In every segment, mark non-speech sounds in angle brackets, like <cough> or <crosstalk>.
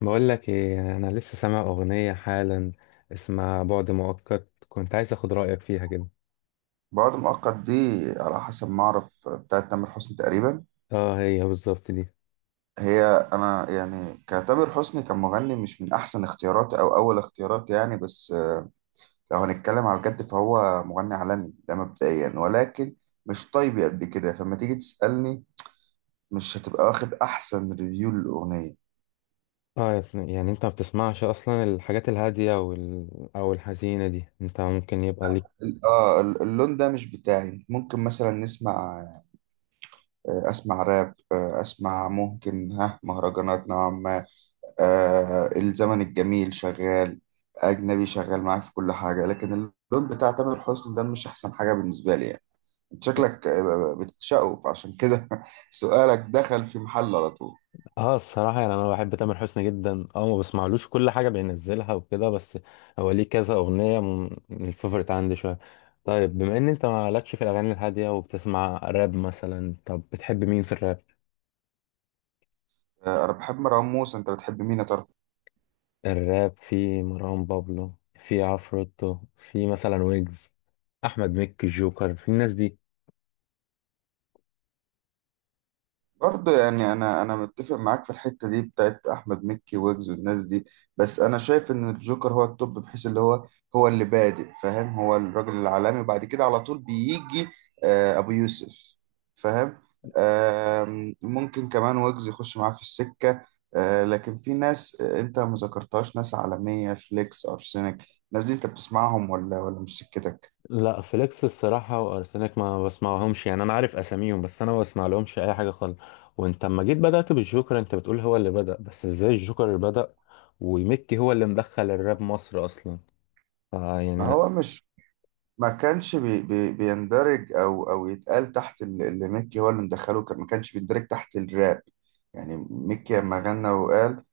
بقول لك ايه؟ انا لسه سامع اغنيه حالا اسمها بعد مؤقت، كنت عايز اخد رايك فيها كده. بعد مؤقت دي. على حسب ما أعرف بتاعت تامر حسني تقريبا. اه، هي بالظبط دي. هي أنا يعني كتامر حسني كمغني مش من أحسن اختياراتي أو أول اختياراتي يعني، بس لو هنتكلم على الجد فهو مغني عالمي ده مبدئيا، ولكن مش طيب قد كده، فلما تيجي تسألني مش هتبقى واخد أحسن ريفيو للأغنية. اه يا ابني، يعني انت ما بتسمعش اصلا الحاجات الهاديه او او الحزينه دي؟ انت ممكن يبقى ليك. اللون ده مش بتاعي. ممكن مثلا نسمع اسمع راب، اسمع ممكن ها مهرجانات نوعا ما. الزمن الجميل شغال، أجنبي شغال معاك في كل حاجة، لكن اللون بتاع تامر حسني ده مش أحسن حاجة بالنسبة لي يعني. أنت شكلك بتعشقه، فعشان كده <laughs> سؤالك دخل في محل على طول. اه، الصراحه يعني انا بحب تامر حسني جدا، ما بسمعلوش كل حاجه بينزلها وكده، بس هو ليه كذا اغنيه من الفيفوريت عندي شويه. طيب، بما ان انت مالكش في الاغاني الهاديه وبتسمع راب مثلا، طب بتحب مين في الراب؟ آه أنا بحب مروان موسى، أنت بتحب مين يا ترى؟ الراب، في مروان بابلو، في عفروتو، في مثلا ويجز، احمد مكي، الجوكر، في الناس دي. برضه يعني انا متفق معاك في الحته دي بتاعت احمد مكي ويجز والناس دي، بس انا شايف ان الجوكر هو التوب، بحيث اللي هو هو اللي بادئ، فاهم؟ هو الراجل العالمي وبعد كده على طول بيجي ابو يوسف، فاهم؟ آم، ممكن كمان ويجز يخش معاه في السكه. لكن في ناس انت ما ذكرتهاش، ناس عالميه، فليكس، ارسنال. الناس دي انت بتسمعهم ولا مش سكتك؟ لا، فليكس الصراحه وارسنال ما بسمعهمش، يعني انا عارف اساميهم بس انا ما بسمع لهمش اي حاجه خالص. وانت اما جيت بدات بالجوكر، انت بتقول هو اللي بدا، بس ازاي الجوكر اللي بدا ومكي هو اللي مدخل الراب مصر اصلا؟ ما فيعني. هو مش ما كانش بي بي بيندرج او يتقال تحت اللي ميكي هو اللي مدخله، كان ما كانش بيندرج تحت الراب يعني. ميكي لما غنى وقال،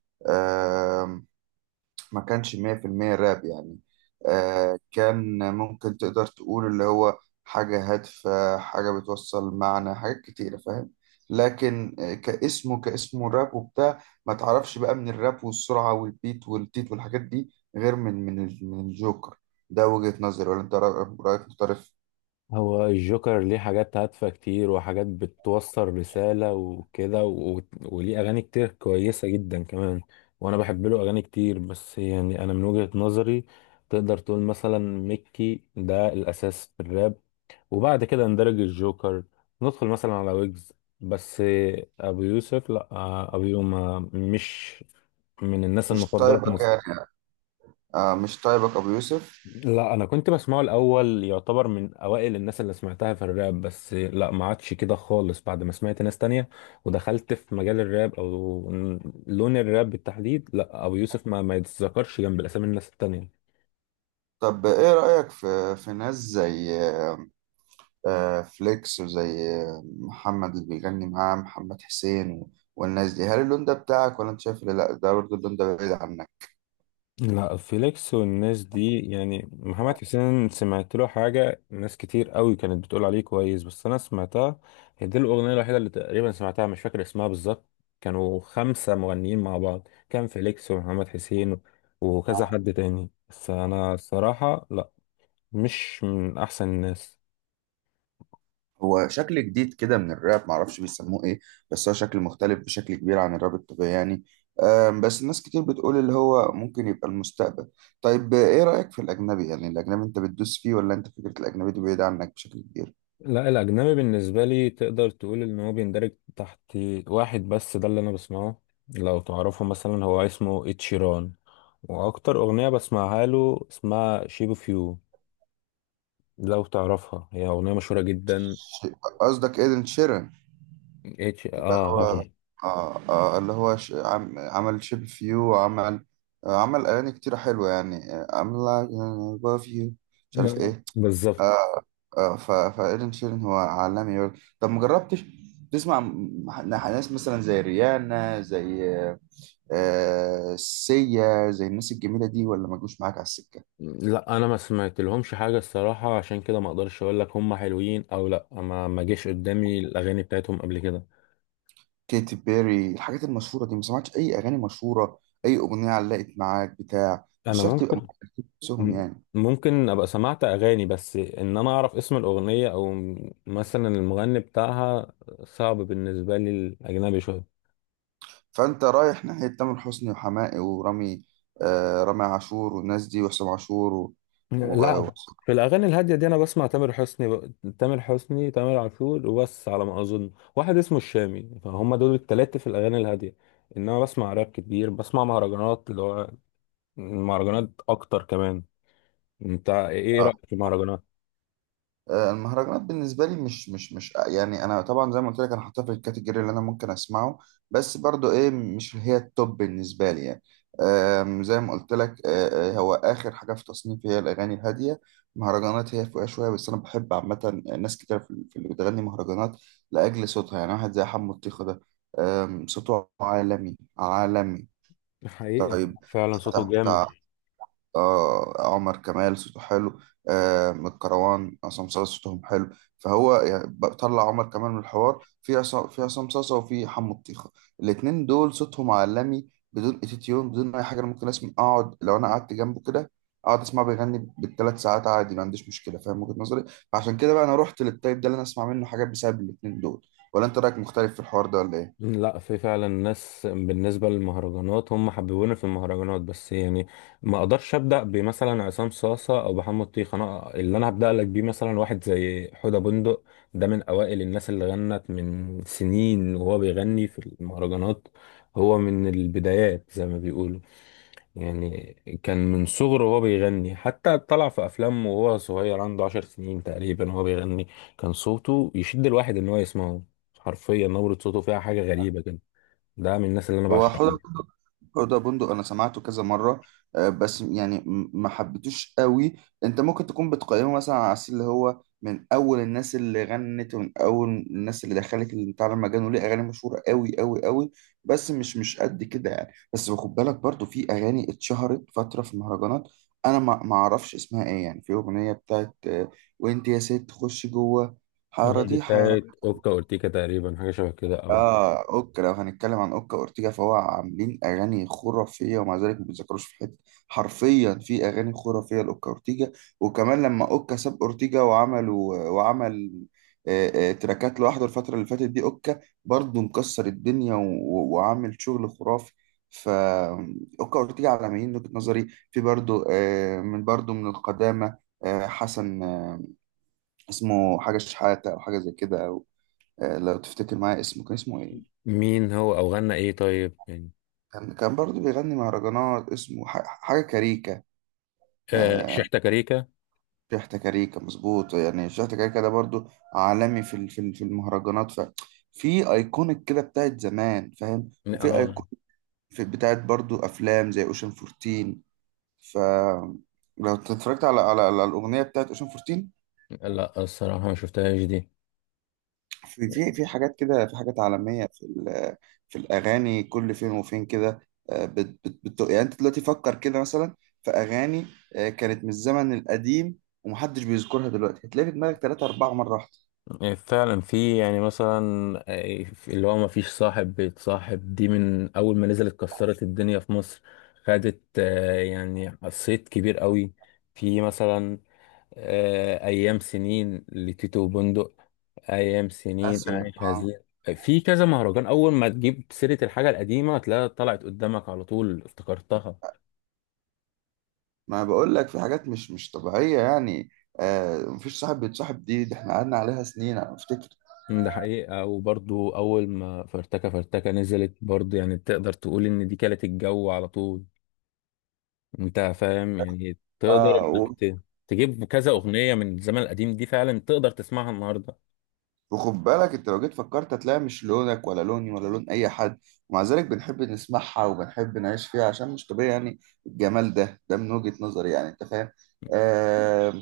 ما كانش 100% راب يعني. آه كان ممكن تقدر تقول اللي هو حاجة هادفة، حاجة بتوصل معنى، حاجات كتيرة، فاهم؟ لكن كاسمه، كاسمه راب وبتاع، ما تعرفش بقى من الراب والسرعة والبيت والتيت والحاجات دي، غير من الجوكر. ده وجهة نظري، ولا انت رأيك مختلف؟ هو الجوكر ليه حاجات هادفة كتير، وحاجات بتوصل رسالة وكده، وليه أغاني كتير كويسة جدا كمان. وأنا بحب له أغاني كتير، بس يعني أنا من وجهة نظري تقدر تقول مثلا ميكي ده الأساس في الراب، وبعد كده ندرج الجوكر، ندخل مثلا على ويجز بس. أبو يوسف لأ، أبو يوم مش من الناس مش المفضلة في طيبك مصر. يعني؟ آه مش طيبك أبو يوسف. لا، انا كنت بسمعه الاول، يعتبر من اوائل الناس اللي سمعتها في الراب، بس لا ما عادش كده خالص بعد ما سمعت ناس تانية ودخلت في مجال الراب او لون الراب بالتحديد. لا، ابو يوسف ما يتذكرش جنب الاسامي الناس التانية. طب إيه رأيك في ناس زي فليكس، وزي محمد اللي بيغني معاه محمد حسين والناس دي، هل اللون ده بتاعك، ولا انت شايف إن لا ده برضه اللون ده بعيد عنك؟ لا، فيليكس والناس دي، يعني محمد حسين سمعت له حاجة، ناس كتير قوي كانت بتقول عليه كويس بس أنا سمعتها، هي دي الأغنية الوحيدة اللي تقريبا سمعتها، مش فاكر اسمها بالظبط. كانوا خمسة مغنيين مع بعض، كان فيليكس ومحمد حسين وكذا حد تاني، بس أنا الصراحة لا، مش من أحسن الناس. هو شكل جديد كده من الراب، معرفش بيسموه ايه، بس هو شكل مختلف بشكل كبير عن الراب الطبيعي يعني. آم، بس الناس كتير بتقول اللي هو ممكن يبقى المستقبل. طيب، ايه رأيك في الأجنبي؟ يعني الأجنبي انت بتدوس فيه، ولا انت فكرة الأجنبي دي بعيدة عنك بشكل كبير؟ لا، الأجنبي بالنسبة لي تقدر تقول إن هو بيندرج تحت واحد بس، ده اللي أنا بسمعه. لو تعرفه مثلا، هو اسمه إتشيران، واكتر اغنيه بسمعها له اسمها شيب اوف يو، لو تعرفها، هي اغنيه مشهوره جدا. ش- قصدك ايدن شيران؟ اتش، اللي اه، هو هاي. آه آه اللي هو عمل شيب اوف يو، وعمل آه عمل أغاني كتيرة حلوة يعني، I'm like I love you، مش عارف ايه. بالظبط. آه فإيدن شيرين هو عالمي برضه. طب مجربتش تسمع ناس مثلا زي ريانا، زي آه سيا، زي الناس الجميلة دي، ولا ما جوش معاك على السكة؟ لا، انا ما سمعت لهمش حاجه الصراحه، عشان كده ما اقدرش اقول لك هم حلوين او لا، ما جيش قدامي الاغاني بتاعتهم قبل كده. كيتي بيري الحاجات المشهورة دي ما سمعتش أي أغاني مشهورة؟ أي أغنية علقت معاك بتاع، مش انا شرط يبقى مؤلفين نفسهم م- يعني. ممكن ابقى سمعت اغاني بس ان انا اعرف اسم الاغنيه او مثلا المغني بتاعها صعب بالنسبه لي الاجنبي شويه. فانت رايح ناحيه تامر حسني وحماقي ورامي، آه رامي عاشور والناس دي، وحسام عاشور و... و... و... لا، في الاغاني الهاديه دي انا بسمع تامر حسني تامر عاشور وبس على ما اظن، واحد اسمه الشامي، فهم دول التلاتة في الاغاني الهاديه. انما بسمع راب كتير، بسمع مهرجانات اللي هو المهرجانات اكتر كمان. انت ايه رايك في المهرجانات؟ آه المهرجانات بالنسبه لي مش يعني، انا طبعا زي ما قلت لك انا حاطها في الكاتيجوري اللي انا ممكن اسمعه، بس برضو ايه مش هي التوب بالنسبه لي يعني. آم، زي ما قلت لك، هو اخر حاجه في تصنيفي هي الاغاني الهاديه، مهرجانات هي فوقها شويه، بس انا بحب عامه ناس كتير في اللي بتغني مهرجانات لاجل صوتها يعني. واحد زي حمو الطيخه ده، آم، صوته عالمي عالمي. حقيقي، يعني طيب، فعلا بتاع صوته جامد. بتاع آه عمر كمال صوته حلو، آه من الكروان عصام صاصا صوتهم حلو. فهو يعني بطلع عمر كمال من الحوار، في عصام، في عصام صاصا، وفي حمو الطيخة. الاتنين دول صوتهم عالمي بدون اتيتيون، بدون اي حاجة. انا ممكن اسمع، اقعد لو انا قعدت جنبه كده اقعد اسمع بيغني بالثلاث ساعات عادي، ما عنديش مشكلة، فاهم وجهة نظري؟ فعشان كده بقى انا رحت للتايب ده اللي انا اسمع منه حاجات بسبب الاتنين دول. ولا انت رايك مختلف في الحوار ده ولا ايه؟ لا، في فعلا ناس بالنسبة للمهرجانات هم حببوني في المهرجانات، بس يعني ما اقدرش ابدأ بمثلا عصام صاصة او محمد طيخ، انا اللي انا هبدأ لك بيه مثلا واحد زي حدى بندق. ده من اوائل الناس اللي غنت من سنين وهو بيغني في المهرجانات، هو من البدايات زي ما بيقولوا، يعني كان من صغره وهو بيغني حتى طلع في افلام وهو صغير عنده 10 سنين تقريبا وهو بيغني. كان صوته يشد الواحد ان هو يسمعه، حرفيا نبرة صوته فيها حاجة غريبة كده. ده من الناس اللي انا هو حوض بعشقهم. بندق، حوض بندق انا سمعته كذا مره، بس يعني ما حبيتوش قوي. انت ممكن تكون بتقيمه مثلا على اساس اللي هو من اول الناس اللي غنت، ومن اول الناس اللي دخلت اللي بتاع المجال، وليه اغاني مشهوره قوي قوي قوي، بس مش مش قد كده يعني. بس خد بالك برضو في اغاني اتشهرت فتره في المهرجانات انا ما اعرفش اسمها ايه يعني. في اغنيه بتاعت وانت يا ست خش جوه، حاره دي دي حاره. بتاعت اوكا اورتيكا تقريبا، حاجه شبه كده او... اه اوكا، لو هنتكلم عن اوكا اورتيجا فهو عاملين اغاني خرافيه، ومع ذلك ما بيتذكروش في حته. حرفيا في اغاني خرافيه لاوكا اورتيجا. وكمان لما اوكا ساب اورتيجا، وعمل تراكات لوحده الفتره اللي فاتت دي، اوكا برضه مكسر الدنيا وعامل شغل خرافي. ف اوكا اورتيجا عالميين من وجهه نظري. في برضه من برضه من القدامى، حسن اسمه حاجه شحاته او حاجه زي كده أو، آه، لو تفتكر معايا اسمه كان اسمه ايه؟ مين هو او غنى ايه؟ طيب يعني. كان كان برضه بيغني مهرجانات اسمه حاجة كاريكا، آه، آه. شحتة كاريكا. شحتة كاريكا، مظبوط. يعني شحتة كاريكا ده برضه عالمي في المهرجانات. ففي ايكونيك كده بتاعت زمان، فاهم؟ وفي اه، ايكونيك في بتاعت برضه افلام زي اوشن 14. ف لو اتفرجت على الاغنية بتاعت اوشن 14، لا الصراحه ما شفتهاش دي. في حاجات كده، في حاجات عالمية، في في الأغاني كل فين وفين كده. آه، بت بت بت يعني أنت دلوقتي فكر كده مثلا، في أغاني كانت من الزمن القديم ومحدش بيذكرها دلوقتي، هتلاقي في دماغك تلاتة أربعة مرة واحدة. آه، فعلا في يعني مثلا، اللي هو ما فيش صاحب بيتصاحب، دي من اول ما نزلت كسرت الدنيا في مصر، خدت يعني صيت كبير قوي. في مثلا ايام سنين لتيتو بندق، ايام سنين مثلا عايش آه. هزير. في كذا مهرجان، اول ما تجيب سيره الحاجه القديمه تلاقيها طلعت قدامك على طول، افتكرتها. ما بقول لك في حاجات مش مش طبيعية يعني. مفيش صاحب بيتصاحب دي، ده احنا قعدنا عليها سنين أنا أفتكر. ده حقيقه، وبرضو اول ما فرتكه فرتكه نزلت برضو، يعني تقدر تقول ان دي كانت الجو على طول. انت فاهم يعني، تقدر انك اه. تجيب كذا اغنيه من الزمن القديم دي فعلا تقدر تسمعها النهارده. وخد بالك انت لو جيت فكرت هتلاقي مش لونك ولا لوني ولا لون اي حد، ومع ذلك بنحب نسمعها وبنحب نعيش فيها، عشان مش طبيعي يعني. الجمال ده ده من وجهة نظري يعني، انت فاهم؟ آم،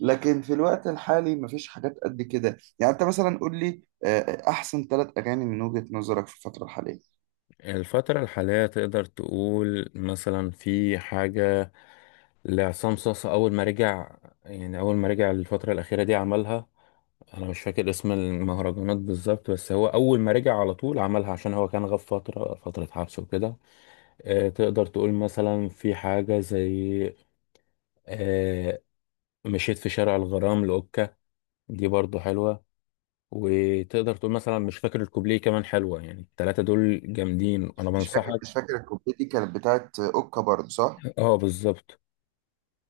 لكن في الوقت الحالي مفيش حاجات قد كده يعني. انت مثلا قول لي احسن 3 اغاني من وجهة نظرك في الفترة الحالية. الفترة الحالية تقدر تقول مثلا في حاجة لعصام صاصا أول ما رجع، يعني أول ما رجع الفترة الأخيرة دي عملها. أنا مش فاكر اسم المهرجانات بالظبط، بس هو أول ما رجع على طول عملها عشان هو كان غاب فترة، فترة حبس وكده. تقدر تقول مثلا في حاجة زي آه، مشيت في شارع الغرام لأوكا، دي برضو حلوة. وتقدر تقول مثلا مش فاكر الكوبليه كمان حلوة، يعني التلاتة دول جامدين، أنا بنصحك. مش فاكر الكوبليه دي كانت بتاعت اوكا برضه، صح؟ اه، بالظبط.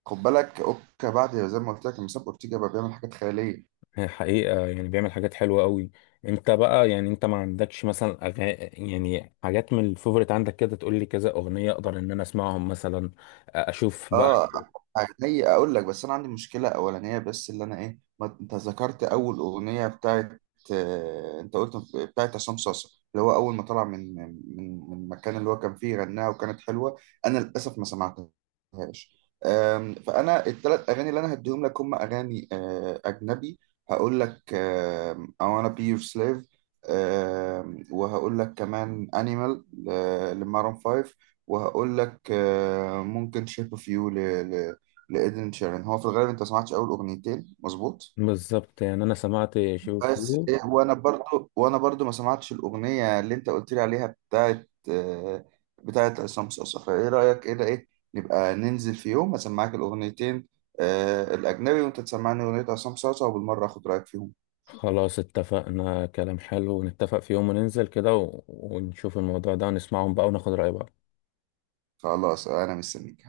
خد بالك اوكا بعد زي ما قلت لك لما ساب اورتيجا بقى بيعمل حاجات خيالية. هي حقيقة يعني بيعمل حاجات حلوة قوي. انت بقى يعني انت ما عندكش مثلا يعني حاجات من الفيفوريت عندك كده تقول لي كذا اغنية اقدر ان انا اسمعهم مثلا اشوف بقى. اه. عينيا اقول لك، بس انا عندي مشكله اولانيه بس، اللي انا ايه، ما انت ذكرت اول اغنيه بتاعت انت قلت بتاعت عصام صاصا اللي هو اول ما طلع من المكان اللي هو كان فيه غناها وكانت حلوه، انا للاسف ما سمعتهاش. آم، فانا الثلاث اغاني اللي انا هديهم لك هم اغاني اجنبي. هقول لك آم، I wanna be your slave، آم، وهقول لك كمان animal لمارون 5، وهقول لك ممكن شيب اوف يو ل... لإيدن شيران. هو في الغالب انت ما سمعتش اول اغنيتين، مظبوط؟ بالظبط، يعني انا سمعت شوف بس يو. إيه، وانا برضو ما سمعتش الاغنيه اللي انت قلت لي عليها بتاعت بتاعت عصام صاصا، فايه رايك، ايه ده ايه، نبقى ننزل في يوم اسمعك الاغنيتين الاجنبي، وانت تسمعني اغنيه عصام صاصا، وبالمره اخد رايك فيهم؟ خلاص، اتفقنا، كلام حلو، نتفق في يوم وننزل كده ونشوف الموضوع ده ونسمعهم بقى وناخد رأي بعض. خلاص، انا مستنيك.